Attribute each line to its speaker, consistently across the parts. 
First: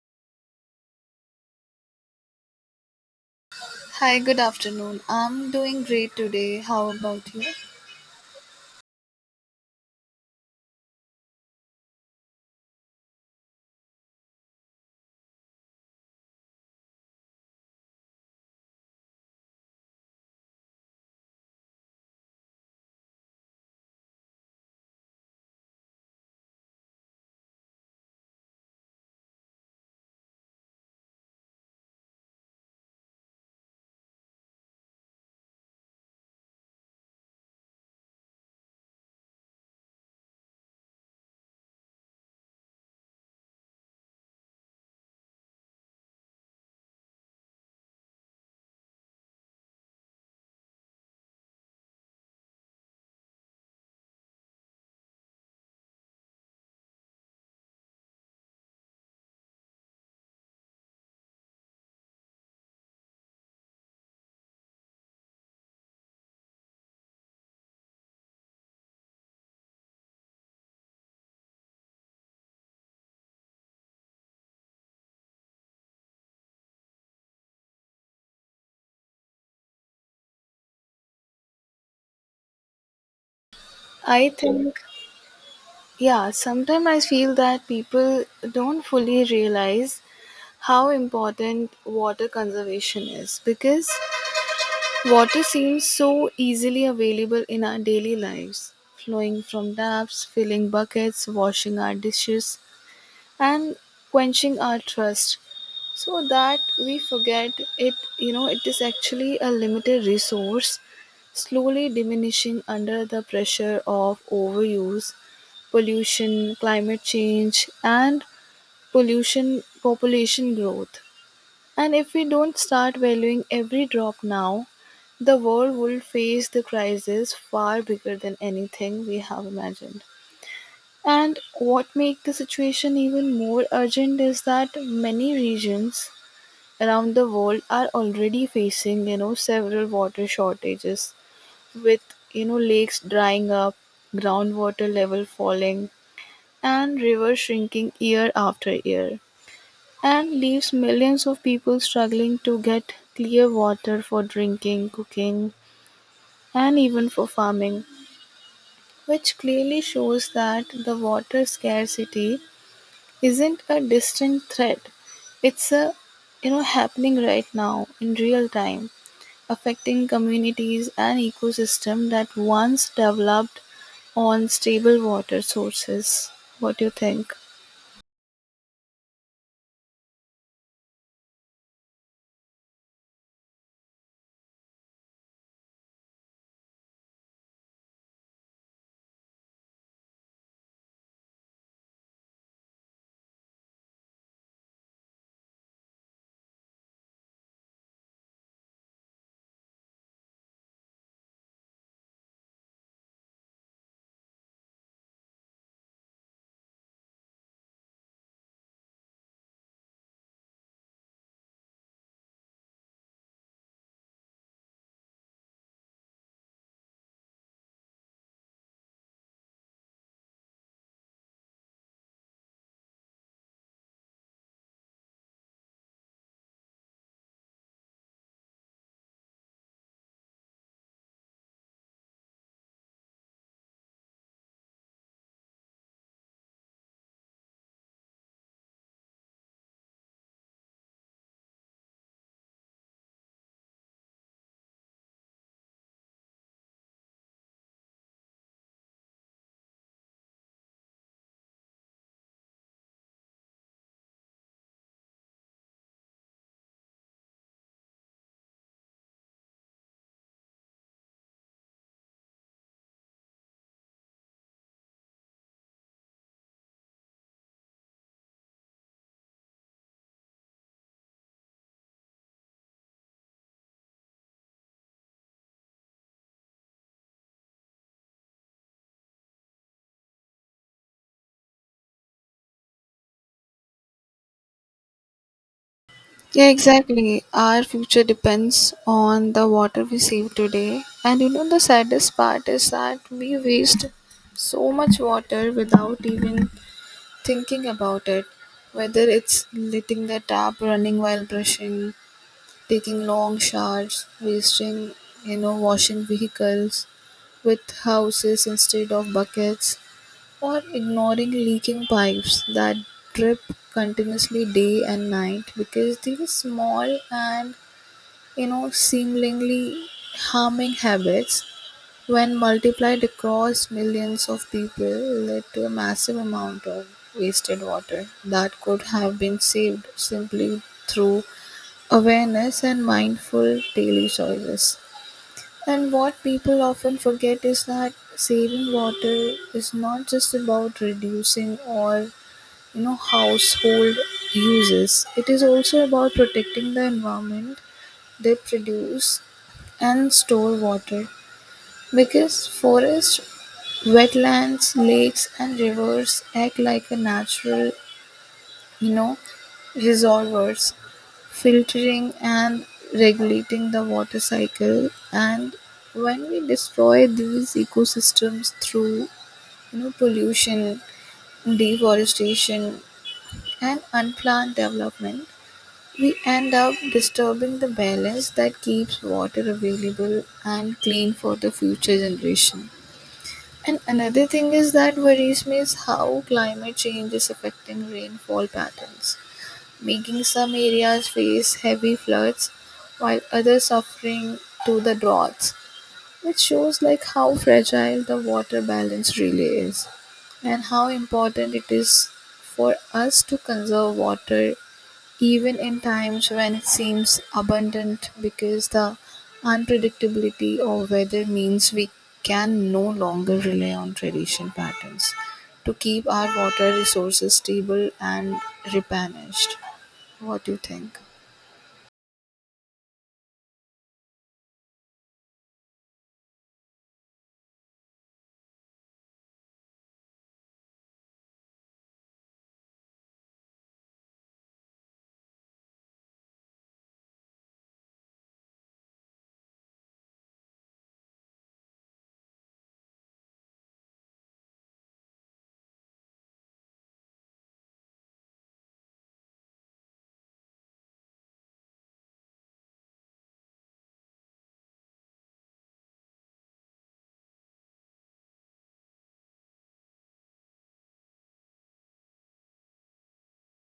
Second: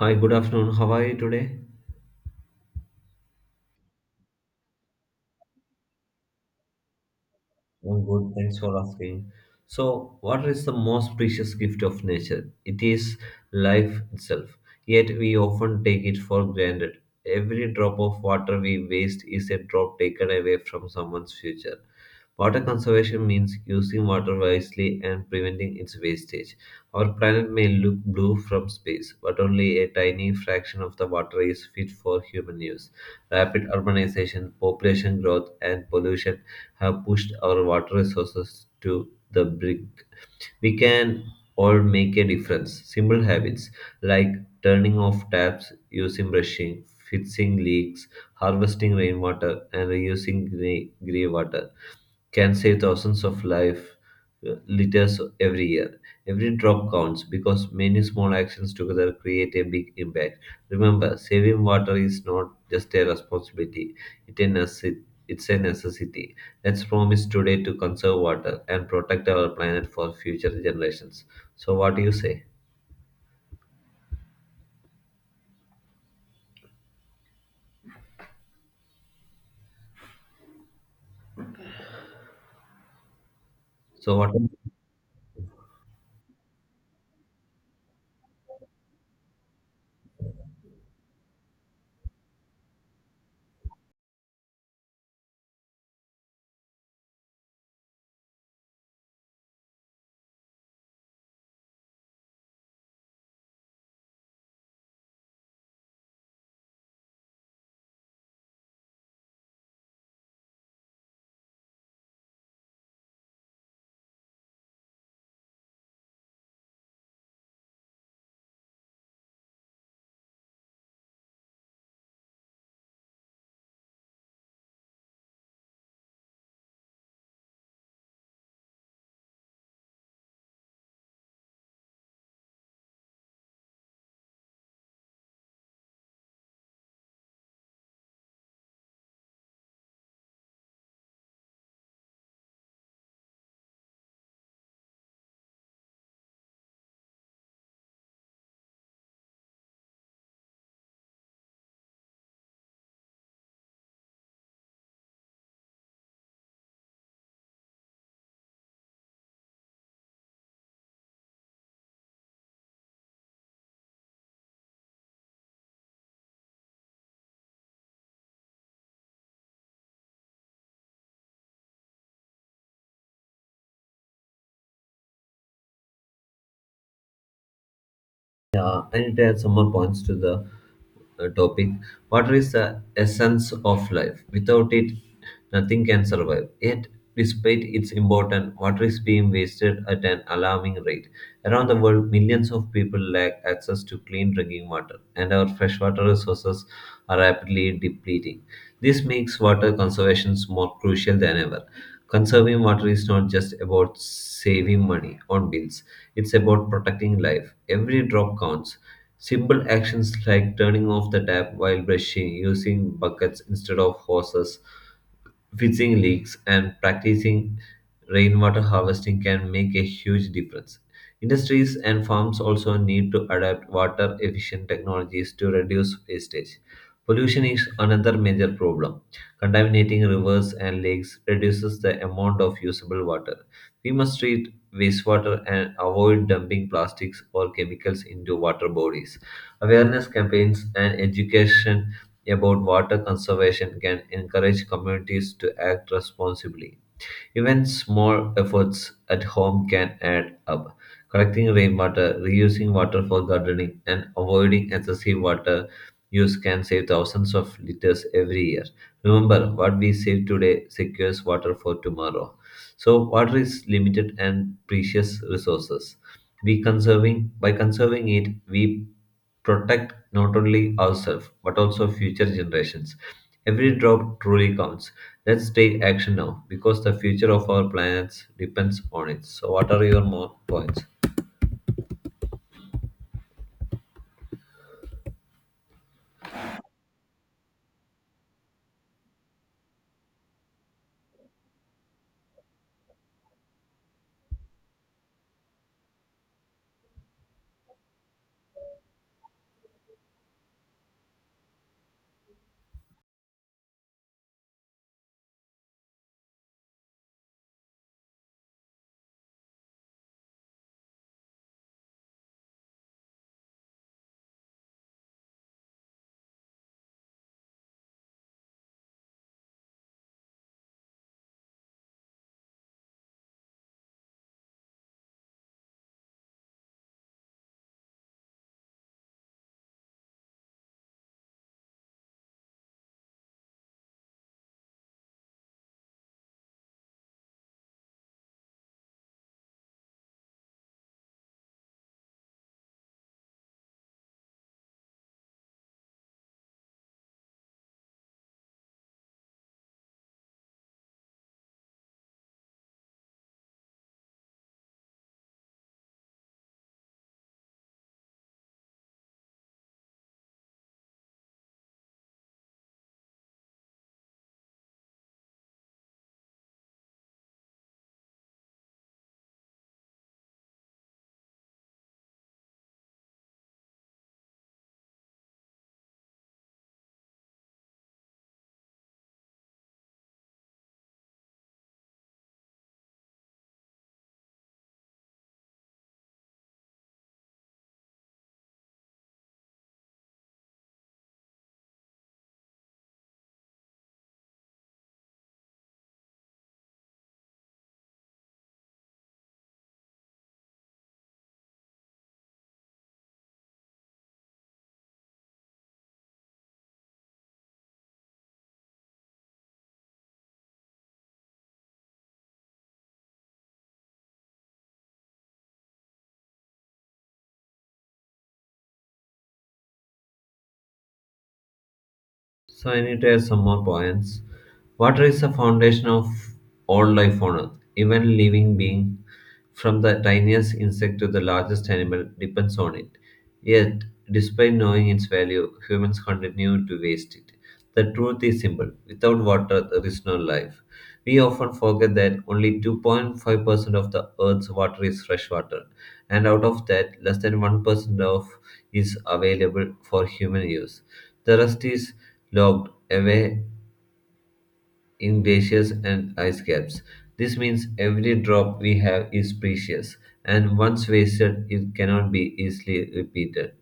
Speaker 1: Hi, good afternoon. How are you today?
Speaker 2: Hi, good afternoon. I'm doing great today. How about you?
Speaker 1: I'm good. Thanks for asking. So, what is the most precious gift of nature? It is life itself. Yet we often take it for granted. Every drop of water we waste is a drop taken away from someone's future. Water conservation means using water wisely and preventing its wastage. Our planet may look blue from space, but only a tiny fraction of the water is fit for human use. Rapid urbanization, population growth, and pollution have pushed our water resources to the brink. We can all make a difference. Simple habits like turning off taps, using brushing, fixing leaks, harvesting rainwater, and reusing grey water can save thousands of life liters every year. Every drop counts because many small actions together create a big impact. Remember, saving water is not just a responsibility; it a necess- it's a necessity. Let's promise today to conserve water and protect our planet for future generations. So, what do you say? So,
Speaker 2: I
Speaker 1: what?
Speaker 2: think, yeah, sometimes I feel that people don't fully realize how important water conservation is because water seems so easily available in our daily lives, flowing from taps, filling buckets, washing our dishes, and quenching our thirst, so that we forget it. It is actually a limited resource, slowly diminishing under the pressure of overuse, pollution, climate change, and pollution, population growth. And if we don't start valuing every drop now, the world will face the crisis far bigger than anything we have imagined. And what makes the situation even more urgent is that many regions around the world are already facing, several water shortages with, lakes drying up, groundwater level falling, and rivers shrinking year after year, and leaves millions of people struggling to get clear water for drinking, cooking, and even for farming, which clearly shows that the water scarcity isn't a distant threat. It's a, happening right now in real time, affecting communities and ecosystems that once developed on stable water sources. What do you think?
Speaker 1: Yeah, and it adds some more points to the topic. Water is the essence of life. Without it, nothing can survive. Yet, despite its importance, water is being wasted at an alarming rate. Around the world, millions of people lack access to clean drinking water, and our freshwater resources are rapidly depleting. This makes water conservation more crucial than ever. Conserving water is not just about saving money on bills, it's about protecting life. Every drop counts. Simple actions like turning off the tap while brushing, using buckets instead of hoses, fixing leaks, and practicing rainwater harvesting can make a huge difference. Industries and farms also need to adapt water efficient technologies to reduce wastage. Pollution is another major problem. Contaminating rivers and lakes reduces the amount of usable water. We must treat wastewater and avoid dumping plastics or chemicals into water bodies. Awareness campaigns and education about water conservation can encourage communities to act responsibly. Even small efforts at home can add up. Collecting rainwater, reusing water for gardening, and avoiding excessive water use can save thousands of liters every year. Remember, what we save today secures water for tomorrow. So, water is limited and precious resources. We conserving by conserving it, we protect not only ourselves but also future generations. Every drop truly counts. Let's take action now because the future of our planet depends on it. So, what are your more points?
Speaker 2: Yeah, exactly. Our future depends on the water we save today. And you know, the saddest part is that we waste so much water without even thinking about it. Whether it's letting the tap running while brushing, taking long showers, wasting, you know, washing vehicles with houses instead of buckets, or ignoring leaking pipes that drip continuously day and night, because these small and, you know, seemingly harming habits, when multiplied across millions of people, led to a massive amount of wasted water that could have been saved simply through awareness and mindful daily choices. And what people often forget is that saving water is not just about reducing or, household uses. It is also about protecting the environment they produce and store water, because forests, wetlands, lakes and rivers act like a natural, you know reservoirs, filtering and regulating the water cycle. And when we destroy these ecosystems through, pollution, deforestation, and unplanned development, we end up disturbing the balance that keeps water available and clean for the future generation. And another thing is that worries me is how climate change is affecting rainfall patterns, making some areas face heavy floods while others suffering to the droughts, which shows like how fragile the water balance really is and how important it is for us to conserve water even in times when it seems abundant, because the unpredictability of weather means we can no longer rely on tradition patterns to keep our water resources stable and replenished. What do you think?
Speaker 1: So, I need to add some more points. Water is the foundation of all life on Earth. Even living being, from the tiniest insect to the largest animal, depends on it. Yet, despite knowing its value, humans continue to waste it. The truth is simple, without water, there is no life. We often forget that only 2.5% of the Earth's water is fresh water, and out of that, less than 1% of is available for human use. The rest is locked away in glaciers and ice caps. This means every drop we have is precious, and once wasted, it cannot be easily repeated.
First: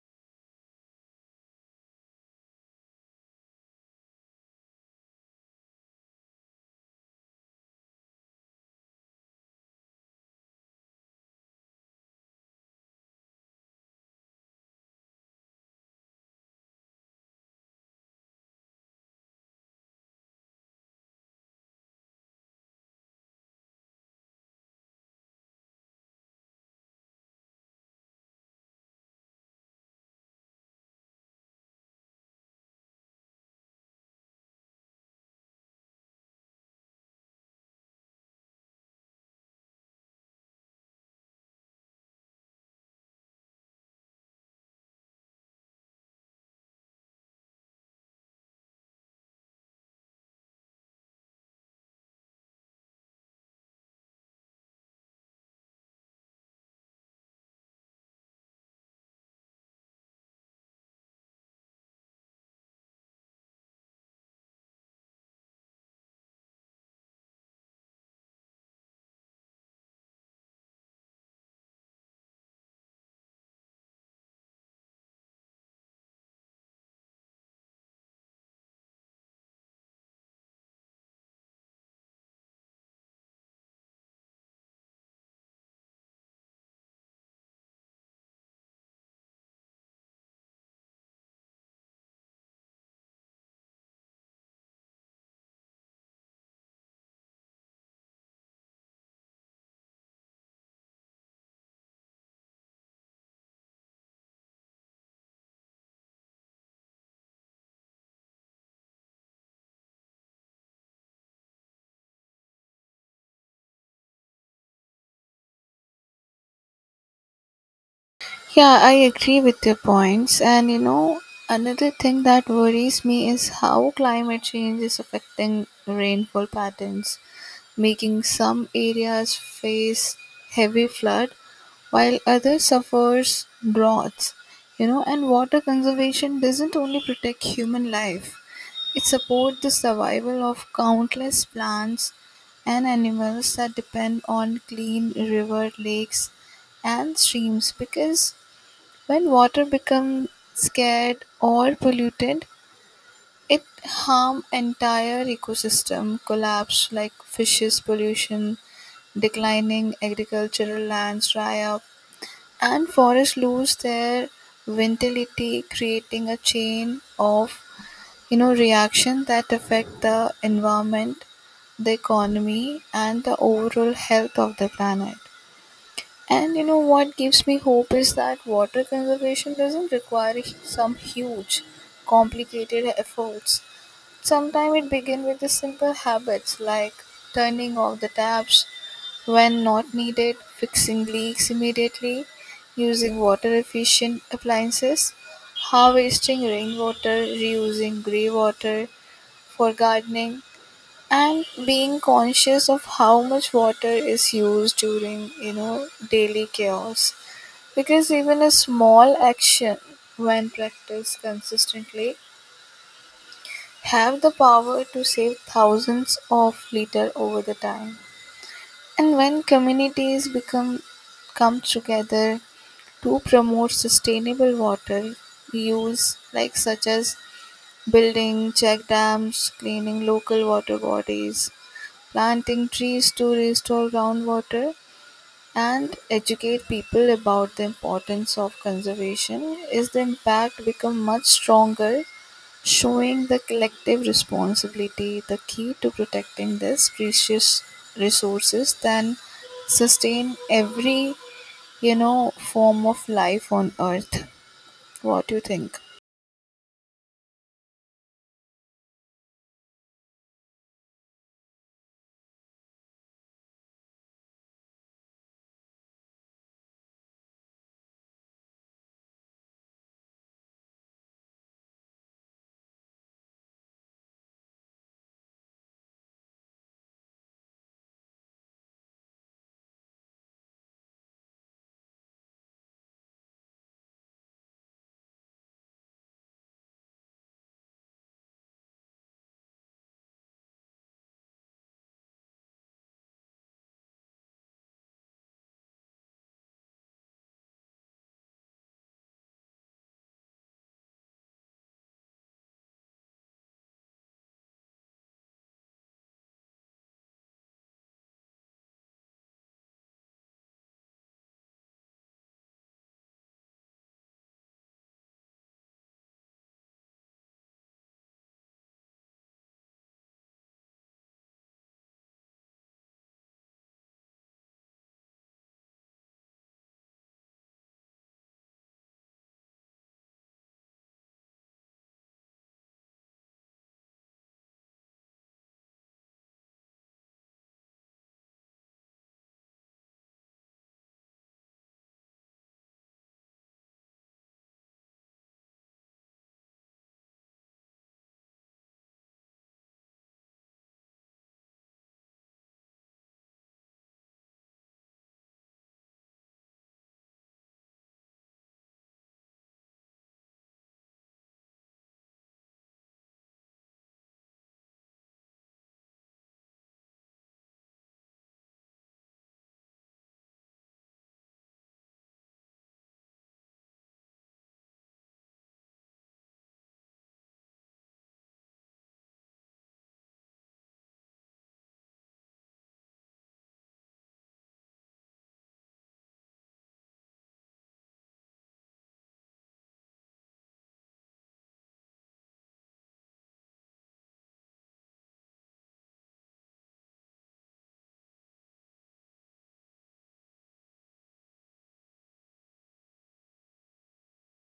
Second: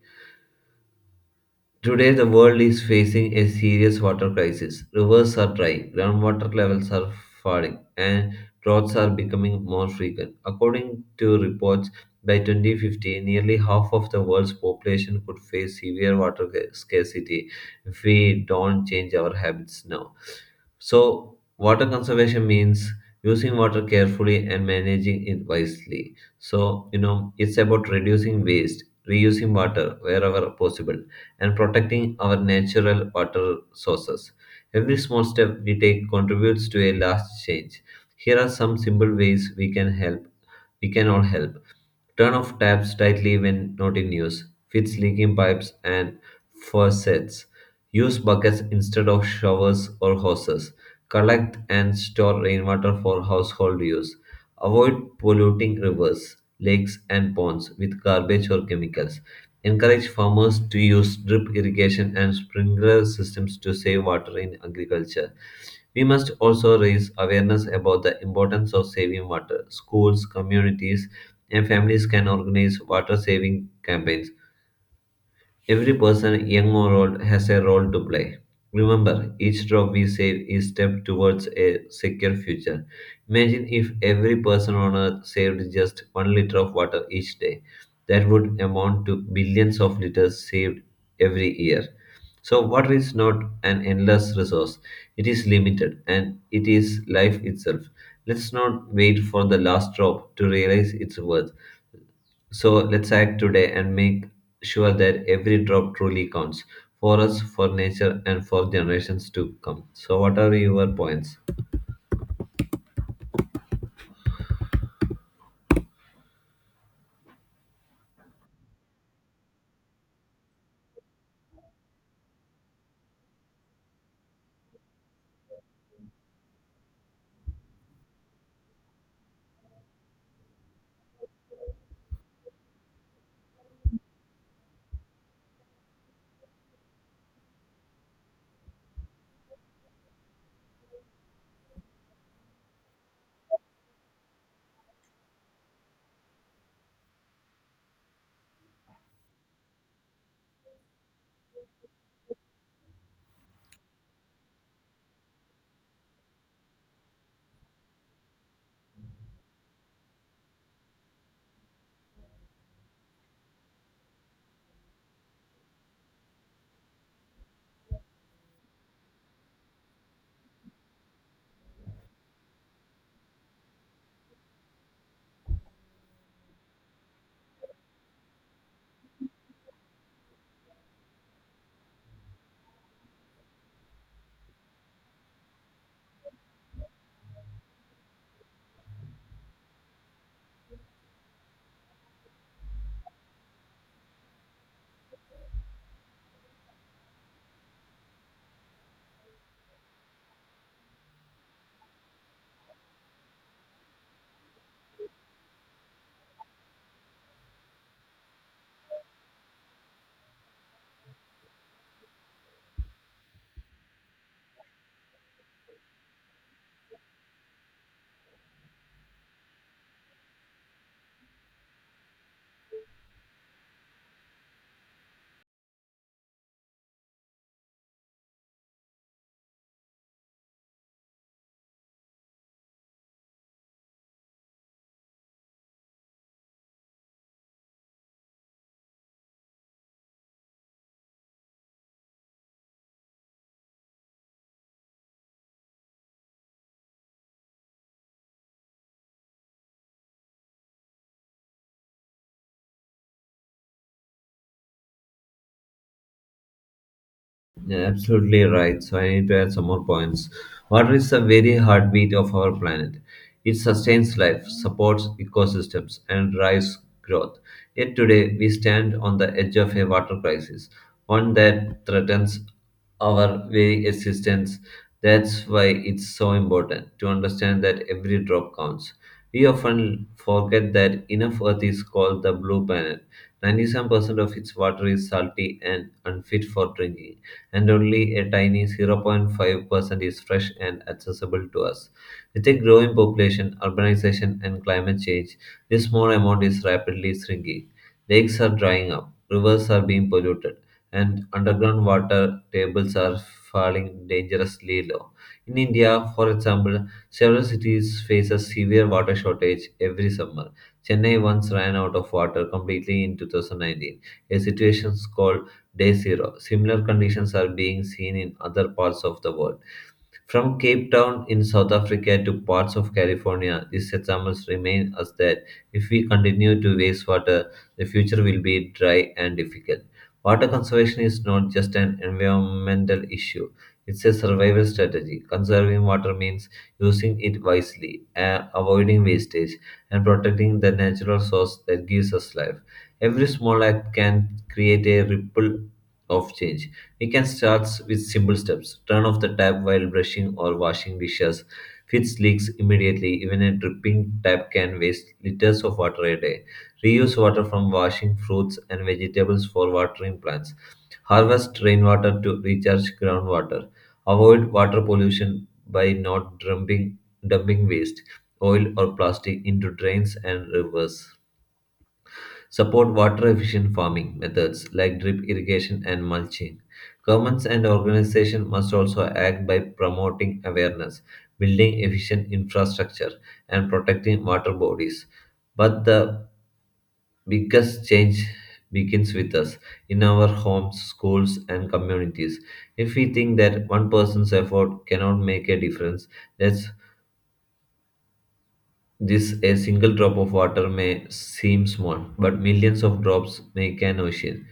Speaker 1: Today, the world is facing a serious water crisis. Rivers are dry, groundwater levels are falling, and droughts are becoming more frequent. According to reports, by 2050, nearly half of the world's population could face severe water scarcity if we don't change our habits now. So, water conservation means using water carefully and managing it wisely. So, you know, it's about reducing waste, reusing water wherever possible and protecting our natural water sources. Every small step we take contributes to a large change. Here are some simple ways we can help. We can all help. Turn off taps tightly when not in use. Fix leaking pipes and faucets. Use buckets instead of showers or hoses. Collect and store rainwater for household use. Avoid polluting rivers, lakes, and ponds with garbage or chemicals. Encourage farmers to use drip irrigation and sprinkler systems to save water in agriculture. We must also raise awareness about the importance of saving water. Schools, communities, and families can organize water saving campaigns. Every person, young or old, has a role to play. Remember, each drop we save is step towards a secure future. Imagine if every person on earth saved just 1 liter of water each day. That would amount to billions of liters saved every year. So, water is not an endless resource, it is limited and it is life itself. Let's not wait for the last drop to realize its worth. So let's act today and make sure that every drop truly counts for us, for nature, and for generations to come. So, what are your points?
Speaker 2: Yeah, I agree with your points. And you know, another thing that worries me is how climate change is affecting rainfall patterns, making some areas face heavy flood while others suffers droughts. You know, and water conservation doesn't only protect human life, it supports the survival of countless plants and animals that depend on clean river lakes and streams, because when water becomes scared or polluted, it harm entire ecosystem collapse, like fishes pollution, declining agricultural lands dry up, and forests lose their vitality, creating a chain of, reaction that affect the environment, the economy, and the overall health of the planet. And you know what gives me hope is that water conservation doesn't require some huge, complicated efforts. Sometimes it begins with the simple habits like turning off the taps when not needed, fixing leaks immediately, using water efficient appliances, harvesting rainwater, reusing grey water for gardening, and being conscious of how much water is used during, you know, daily chaos. Because even a small action when practiced consistently have the power to save thousands of liters over the time. And when communities become come together to promote sustainable water use, like such as building check dams, cleaning local water bodies, planting trees to restore groundwater, and educate people about the importance of conservation, is the impact become much stronger, showing the collective responsibility the key to protecting these precious resources than sustain every, form of life on earth. What do you think?
Speaker 1: Yeah, absolutely right. So I need to add some more points. Water is the very heartbeat of our planet. It sustains life, supports ecosystems, and drives growth. Yet today, we stand on the edge of a water crisis, one that threatens our very existence. That's why it's so important to understand that every drop counts. We often forget that enough Earth is called the blue planet. 97% of its water is salty and unfit for drinking and only a tiny 0.5% is fresh and accessible to us. With a growing population, urbanization, and climate change, this small amount is rapidly shrinking. Lakes are drying up, rivers are being polluted, and underground water tables are falling dangerously low. In India, for example, several cities face a severe water shortage every summer. Chennai once ran out of water completely in 2019, a situation called day zero. Similar conditions are being seen in other parts of the world. From Cape Town in South Africa to parts of California, these examples remind us that if we continue to waste water, the future will be dry and difficult. Water conservation is not just an environmental issue, it's a survival strategy. Conserving water means using it wisely, avoiding wastage, and protecting the natural source that gives us life. Every small act can create a ripple of change. We can start with simple steps. Turn off the tap while brushing or washing dishes. Fix leaks immediately. Even a dripping tap can waste liters of water a day. Reuse water from washing fruits and vegetables for watering plants. Harvest rainwater to recharge groundwater. Avoid water pollution by not dumping waste, oil, or plastic into drains and rivers. Support water efficient farming methods like drip irrigation and mulching. Governments and organizations must also act by promoting awareness, building efficient infrastructure, and protecting water bodies. But the biggest change begins with us in our homes, schools, and communities. If we think that one person's effort cannot make a difference, that's this a single drop of water may seem small, but millions of drops make an ocean.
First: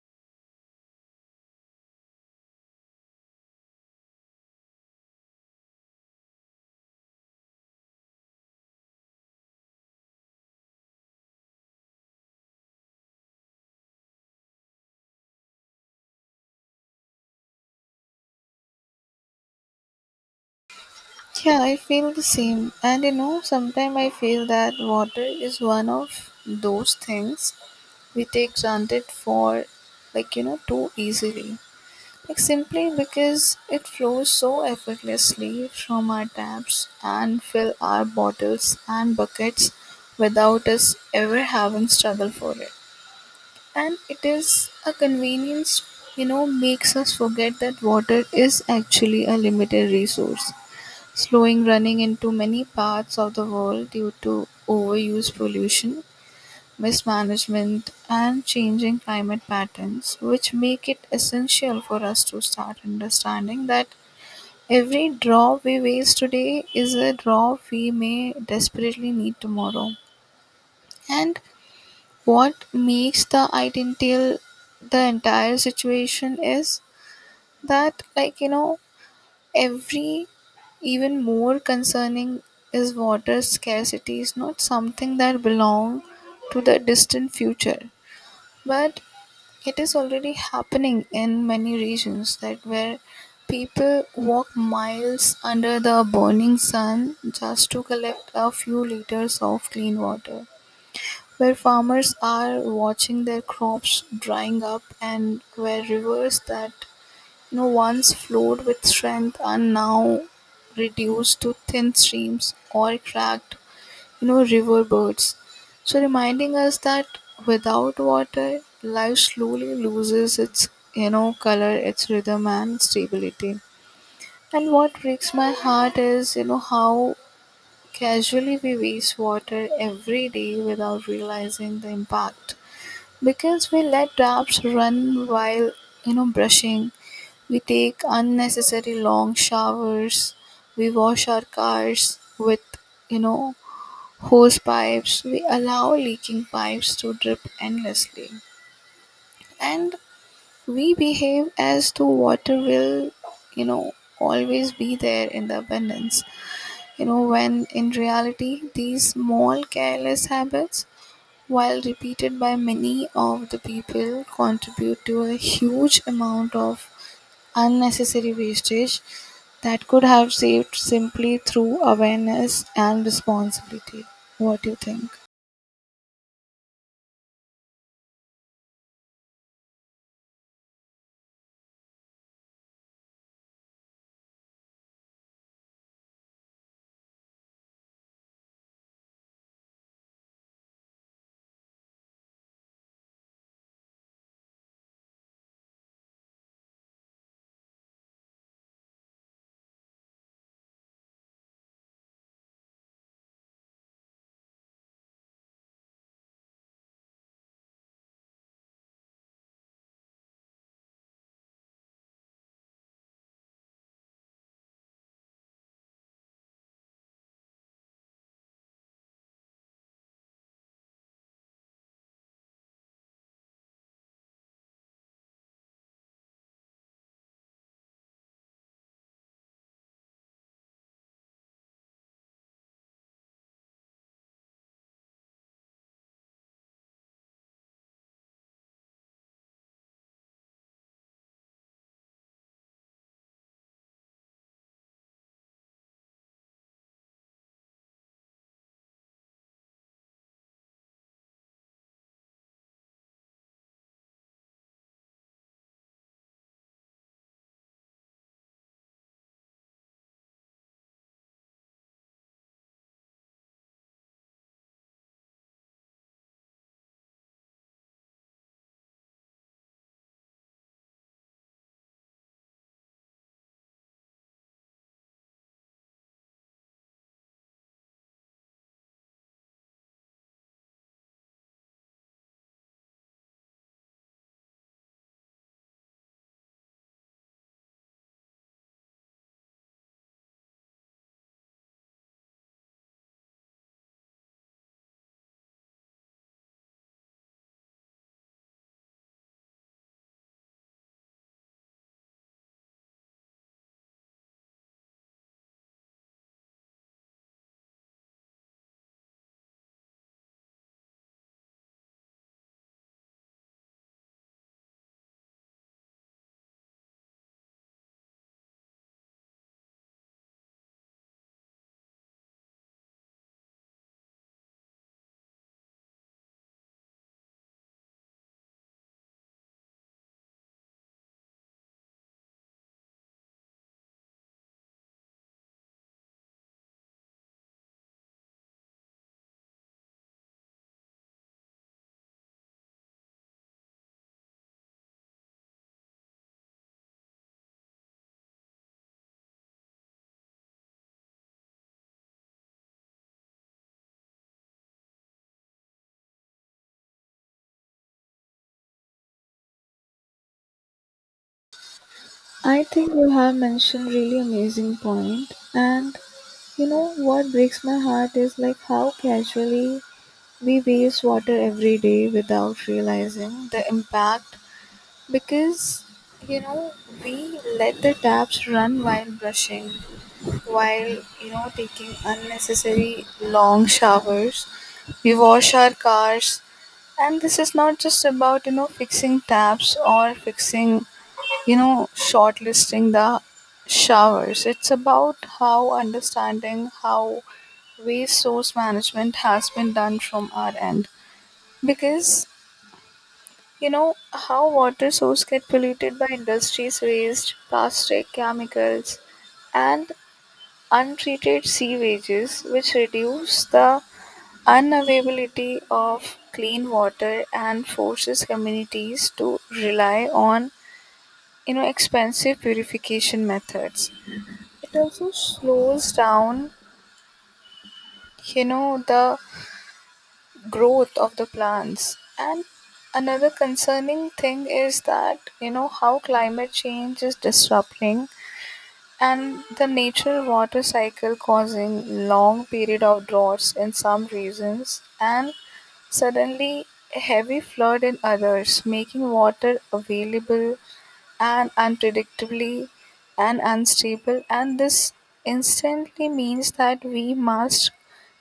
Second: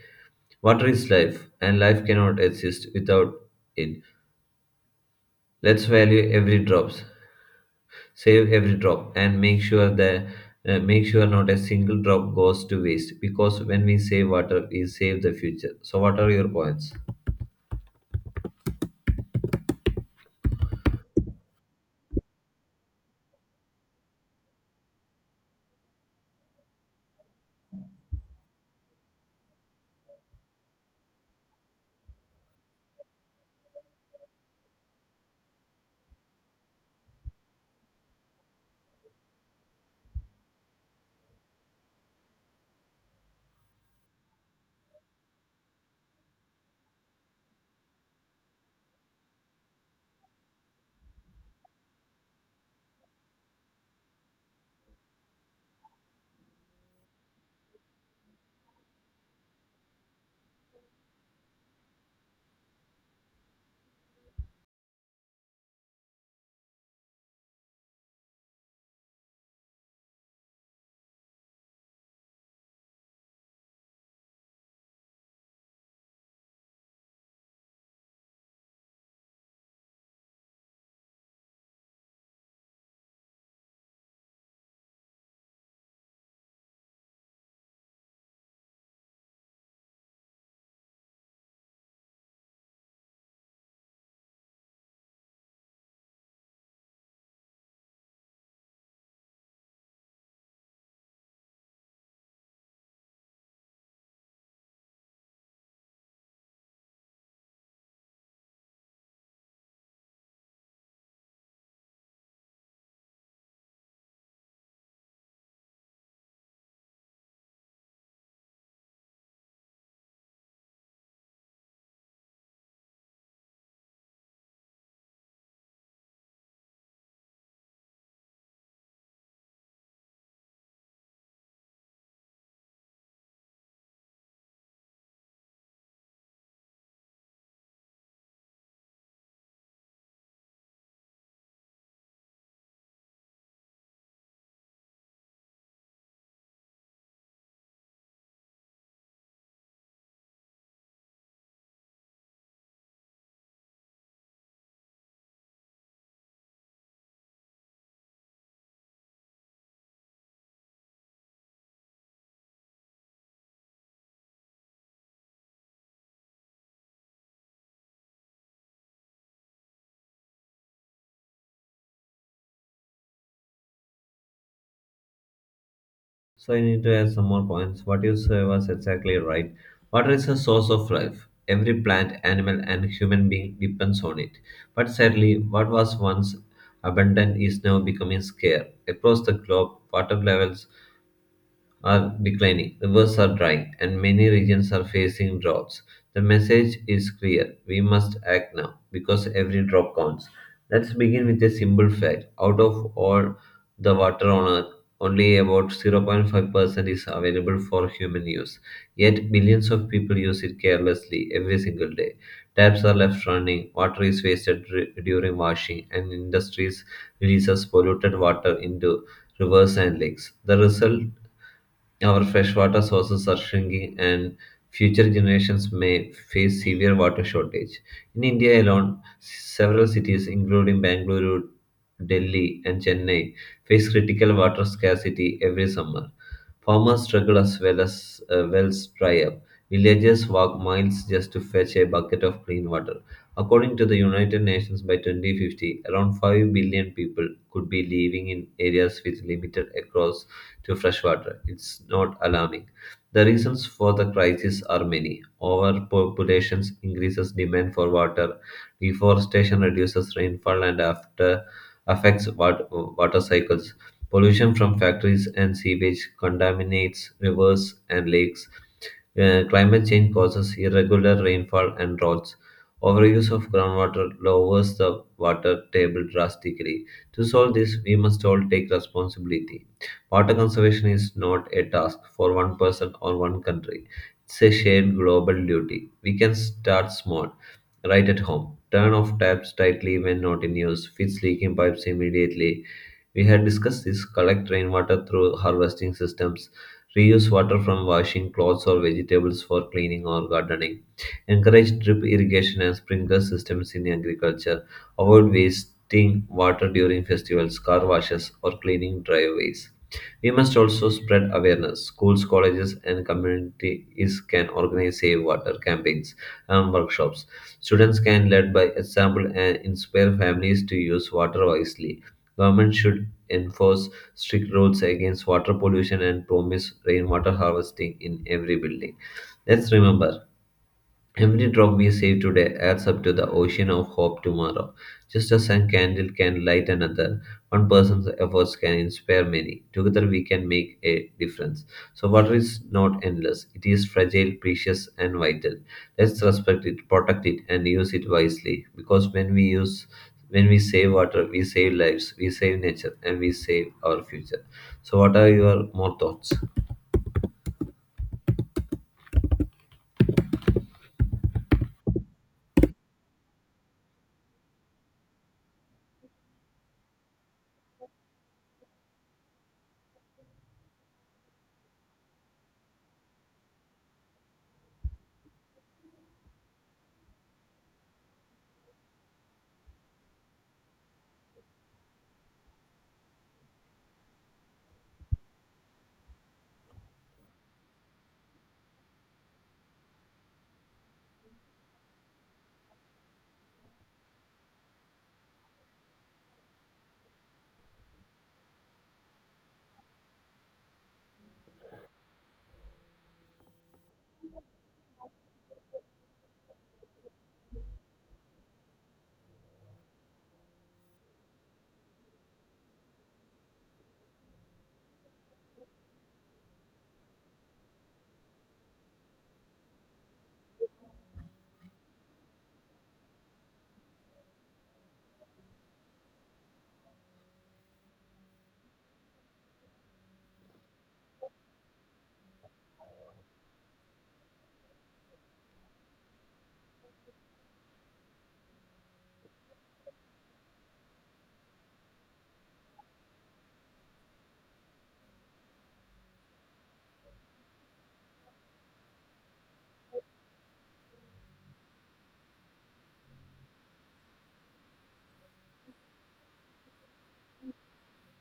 Speaker 1: Water is life, and life cannot exist without it. Let's value every drop, save every drop, and make sure not a single drop goes to waste. Because when we save water, we save the future. So, what are your points?
Speaker 2: Yeah, I feel the same. And you know, sometimes I feel that water is one of those things we take granted for, like, you know, too easily. Like simply because it flows so effortlessly from our taps and fill our bottles and buckets without us ever having struggled for it. And it is a convenience, you know, makes us forget that water is actually a limited resource, slowing running into many parts of the world due to overuse pollution mismanagement, and changing climate patterns, which make it essential for us to start understanding that every drop we waste today is a drop we may desperately need tomorrow. And what makes the ideal the entire situation is that, like, you know, every even more concerning is water scarcity is not something that belong to the distant future, but it is already happening in many regions that where people walk miles under the burning sun just to collect a few liters of clean water, where farmers are watching their crops drying up, and where rivers that, once flowed with strength are now reduced to thin streams or cracked, you know, river birds, so reminding us that without water, life slowly loses its, you know, color, its rhythm and stability. And what breaks my heart is, you know, how casually we waste water every day without realizing the impact. Because we let taps run while, you know, brushing, we take unnecessary long showers, we wash our cars with, you know, hose pipes, we allow leaking pipes to drip endlessly. And we behave as though water will, you know, always be there in the abundance. You know, when in reality, these small careless habits, while repeated by many of the people, contribute to a huge amount of unnecessary wastage that could have saved simply through awareness and responsibility. What do you think?
Speaker 1: So, I need to add some more points. What you said was exactly right. Water is a source of life. Every plant, animal, and human being depends on it. But sadly, what was once abundant is now becoming scarce. Across the globe, water levels are declining, rivers are drying, and many regions are facing droughts. The message is clear, we must act now because every drop counts. Let's begin with a simple fact, out of all the water on earth, only about 0.5% is available for human use. Yet, billions of people use it carelessly every single day. Taps are left running, water is wasted during washing, and industries releases polluted water into rivers and lakes. The result, our freshwater sources are shrinking, and future generations may face severe water shortage. In India alone, several cities, including Bangalore, Delhi, and Chennai, face critical water scarcity every summer. Farmers struggle as well as wells dry up. Villagers walk miles just to fetch a bucket of clean water. According to the United Nations, by 2050, around 5 billion people could be living in areas with limited across to fresh water. It's not alarming. The reasons for the crisis are many. Overpopulation increases demand for water, deforestation reduces rainfall and after affects water cycles. Pollution from factories and sewage contaminates rivers and lakes. Climate change causes irregular rainfall and droughts. Overuse of groundwater lowers the water table drastically. To solve this, we must all take responsibility. Water conservation is not a task for one person or one country, it's a shared global duty. We can start small right at home. Turn off taps tightly when not in use. Fix leaking pipes immediately. We had discussed this. Collect rainwater through harvesting systems. Reuse water from washing clothes or vegetables for cleaning or gardening. Encourage drip irrigation and sprinkler systems in agriculture. Avoid wasting water during festivals, car washes, or cleaning driveways. We must also spread awareness. Schools, colleges, and communities can organize save water campaigns and workshops. Students can lead by example and inspire families to use water wisely. Government should enforce strict rules against water pollution and promise rainwater harvesting in every building. Let's remember, every drop we save today adds up to the ocean of hope tomorrow. Just as a candle can light another, one person's efforts can inspire many. Together we can make a difference. So, water is not endless, it is fragile, precious, and vital. Let's respect it, protect it, and use it wisely. Because when we save water, we save lives, we save nature, and we save our future. So, what are your more thoughts?
Speaker 2: I think you have mentioned really amazing point. And you know what breaks my heart is like how casually we waste water every day without realizing the impact, because, you know we let the taps run while brushing, while, taking unnecessary long showers, we wash our cars. And this is not just about, fixing taps or fixing, you know, shortlisting the showers. It's about how understanding how waste source management has been done from our end. Because, you know, how water source get polluted by industries waste, plastic, chemicals, and untreated sewages, which reduce the unavailability of clean water and forces communities to rely on, expensive purification methods. It also slows down, you know, the growth of the plants. And another concerning thing is that, you know, how climate change is disrupting and the natural water cycle, causing long period of droughts in some regions and suddenly heavy flood in others, making water available and unpredictably and unstable. And this instantly means that we must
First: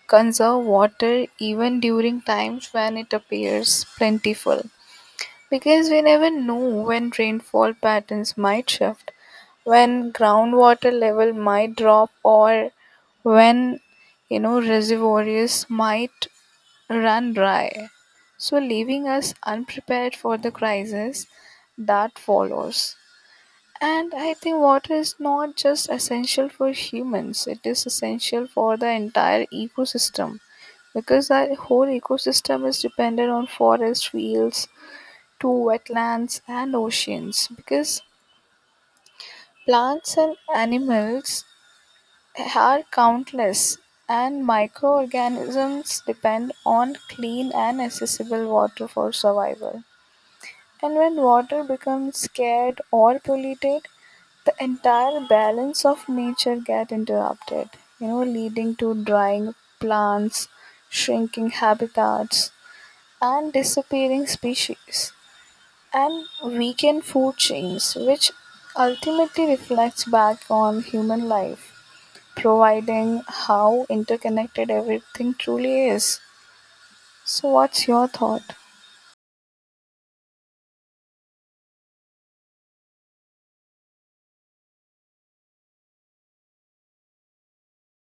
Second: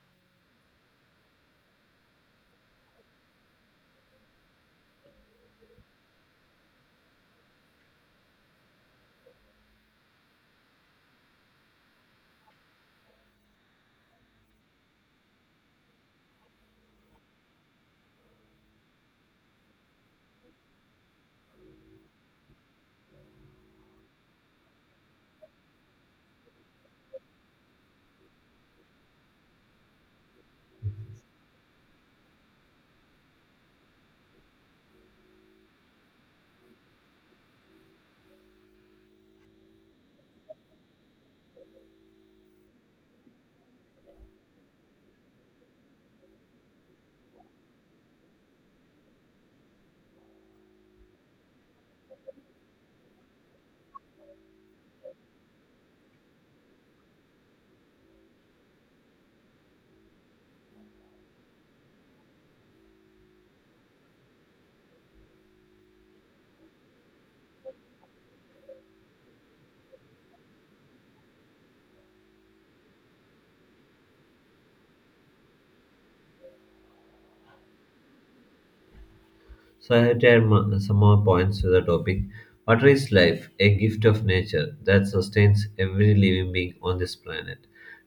Speaker 2: conserve water even during times when it appears plentiful, because we never know when rainfall patterns might shift, when groundwater level might drop, or when, reservoirs might run dry, so leaving us unprepared for the crisis that follows. And I think water is not just essential for humans, it is essential for the entire ecosystem, because our whole ecosystem is dependent on forest, fields, to wetlands and oceans, because plants and animals are countless and microorganisms depend on clean and accessible water for survival. And when water becomes scarce or polluted, the entire balance of nature get interrupted, leading to drying plants, shrinking habitats, and disappearing species, and vegan food chains, which ultimately reflects back on human life, providing how interconnected everything truly is. So, what's your thought?
Speaker 1: So I have to add some more points to the topic. Water is life, a gift of nature that sustains every living being on this planet.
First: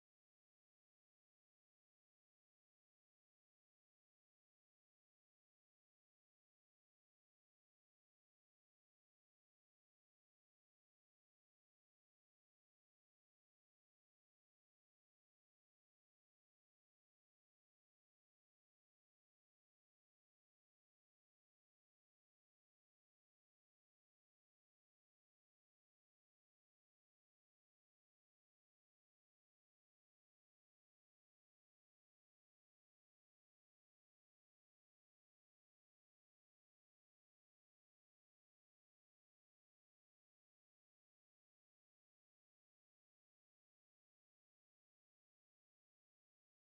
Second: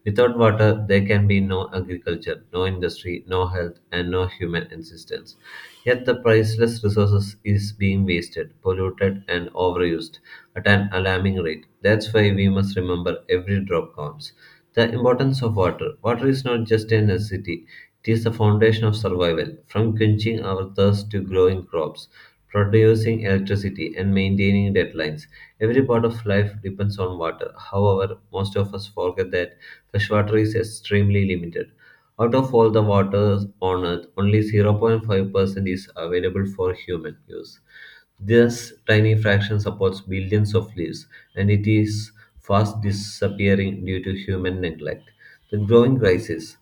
Speaker 1: Without water, there can be no agriculture, no industry, no health, and no human existence. Yet the priceless resources is being wasted, polluted, and overused at an alarming rate. That's why we must remember every drop counts. The importance of water. Water is not just a necessity, it is the foundation of survival. From quenching our thirst to growing crops, producing electricity, and maintaining deadlines, every part of life depends on water. However, most of us forget that fresh water is extremely limited. Out of all the waters on Earth, only 0.5% is available for human use. This tiny fraction supports billions of leaves, and it is fast disappearing due to human neglect. The growing crisis.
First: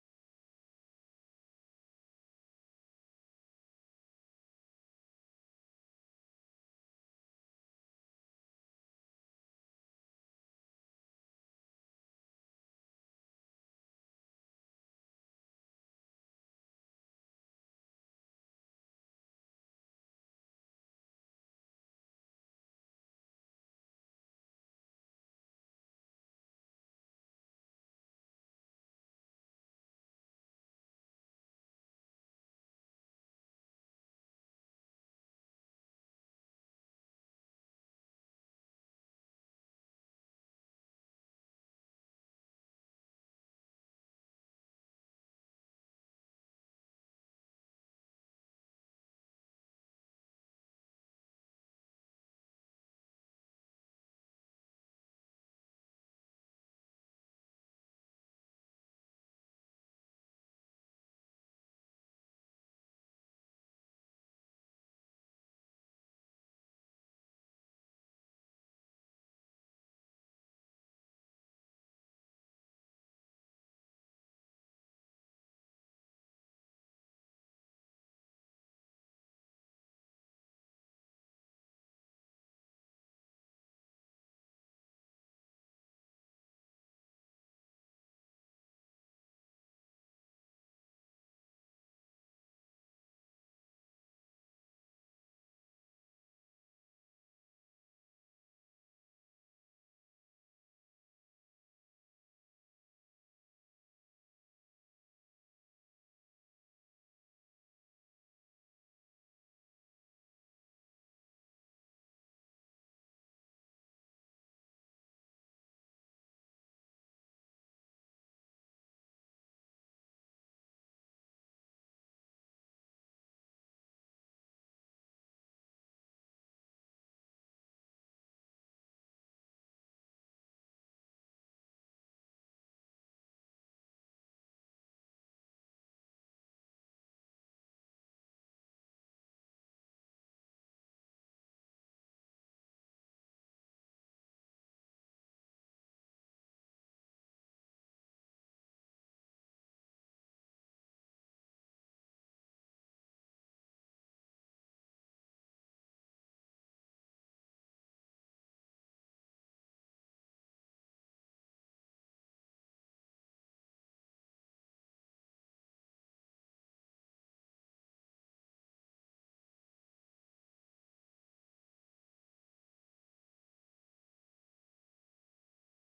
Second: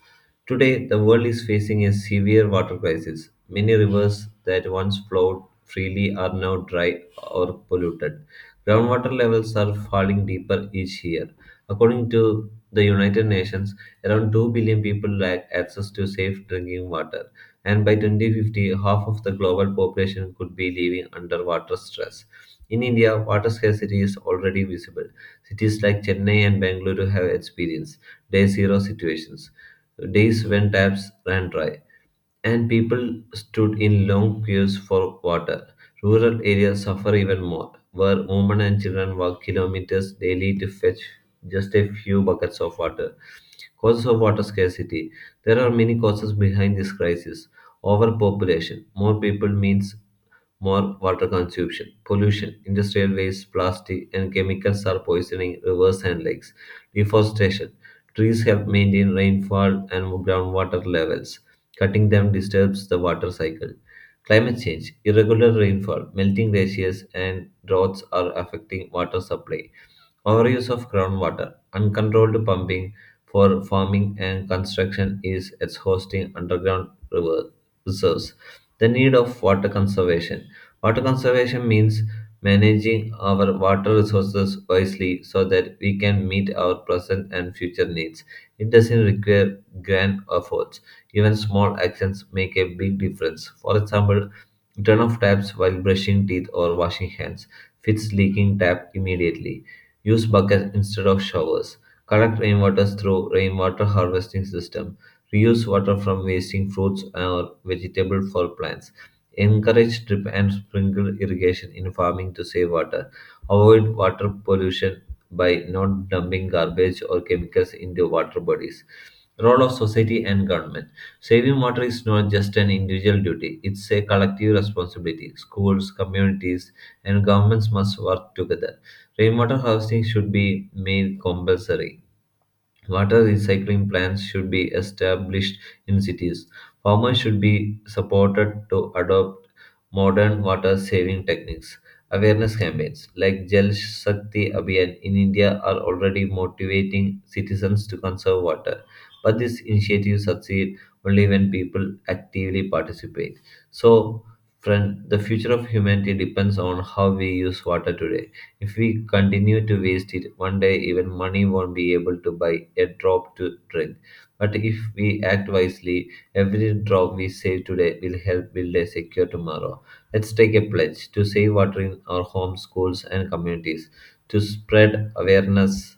Speaker 1: Today, the world is facing a severe water crisis. Many rivers that once flowed freely are now dry or polluted. Groundwater levels are falling deeper each year. According to the United Nations, around 2 billion people lack access to safe drinking water, and by 2050, half of the global population could be living under water stress. In India, water scarcity is already visible. Cities like Chennai and Bangalore have experienced day zero situations, days when taps ran dry, and people stood in long queues for water. Rural areas suffer even more, where women and children walk kilometers daily to fetch just a few buckets of water. Causes of water scarcity. There are many causes behind this crisis. Overpopulation. More people means more water consumption. Pollution. Industrial waste, plastic, and chemicals are poisoning rivers and lakes. Deforestation. Trees help maintain rainfall and groundwater levels. Cutting them disturbs the water cycle. Climate change, irregular rainfall, melting glaciers, and droughts are affecting water supply. Overuse of groundwater, uncontrolled pumping for farming and construction is exhausting underground river reserves. The need of water conservation. Water conservation means managing our water resources wisely so that we can meet our present and future needs. It doesn't require grand efforts. Even small actions make a big difference. For example, turn off taps while brushing teeth or washing hands. Fix leaking tap immediately. Use buckets instead of showers. Collect rainwater through rainwater harvesting system. Reuse water from wasting fruits or vegetables for plants. Encourage drip and sprinkle irrigation in farming to save water. Avoid water pollution by not dumping garbage or chemicals into water bodies. Role of society and government. Saving water is not just an individual duty, it's a collective responsibility. Schools, communities, and governments must work together. Rainwater harvesting should be made compulsory. Water recycling plants should be established in cities. Farmers should be supported to adopt modern water saving techniques. Awareness campaigns like Jal Shakti Abhiyan in India are already motivating citizens to conserve water. But these initiatives succeed only when people actively participate. So, friend, the future of humanity depends on how we use water today. If we continue to waste it, one day even money won't be able to buy a drop to drink. But if we act wisely, every drop we save today will help build a secure tomorrow. Let's take a pledge to save water in our homes, schools, and communities, to spread awareness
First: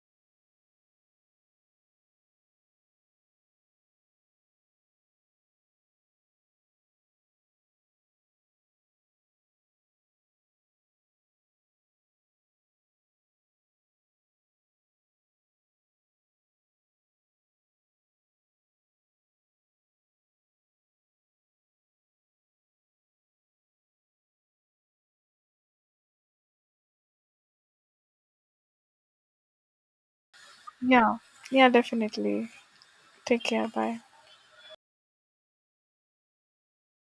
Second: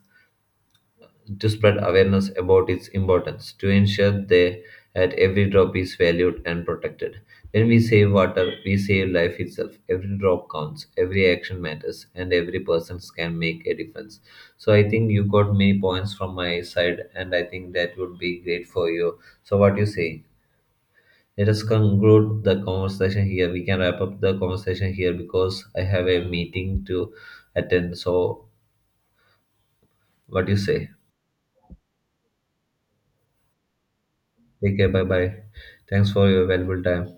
Speaker 1: to spread awareness about its importance, to ensure that every drop is valued and protected. When we save water, we save life itself. Every drop counts, every action matters, and every person can make a difference. So I think you got many points from my side, and I think that would be great for you. So what you say? Let us conclude the conversation here. We can wrap up the conversation here because I have a meeting to attend. So what do you say?
Speaker 2: Yeah, yeah, definitely. Take care. Bye.
Speaker 1: Take care. Bye bye. Thanks for your valuable time.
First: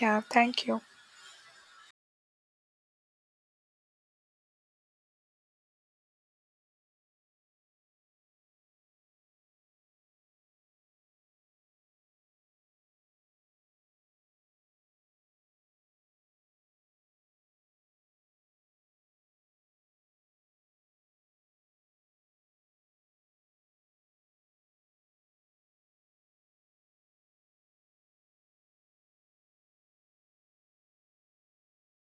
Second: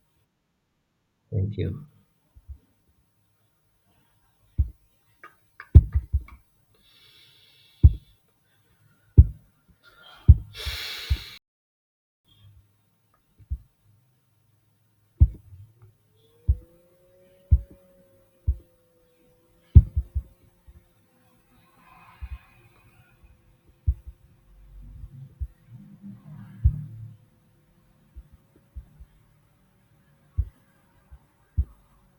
Speaker 2: Yeah, thank you.
Speaker 1: Thank you.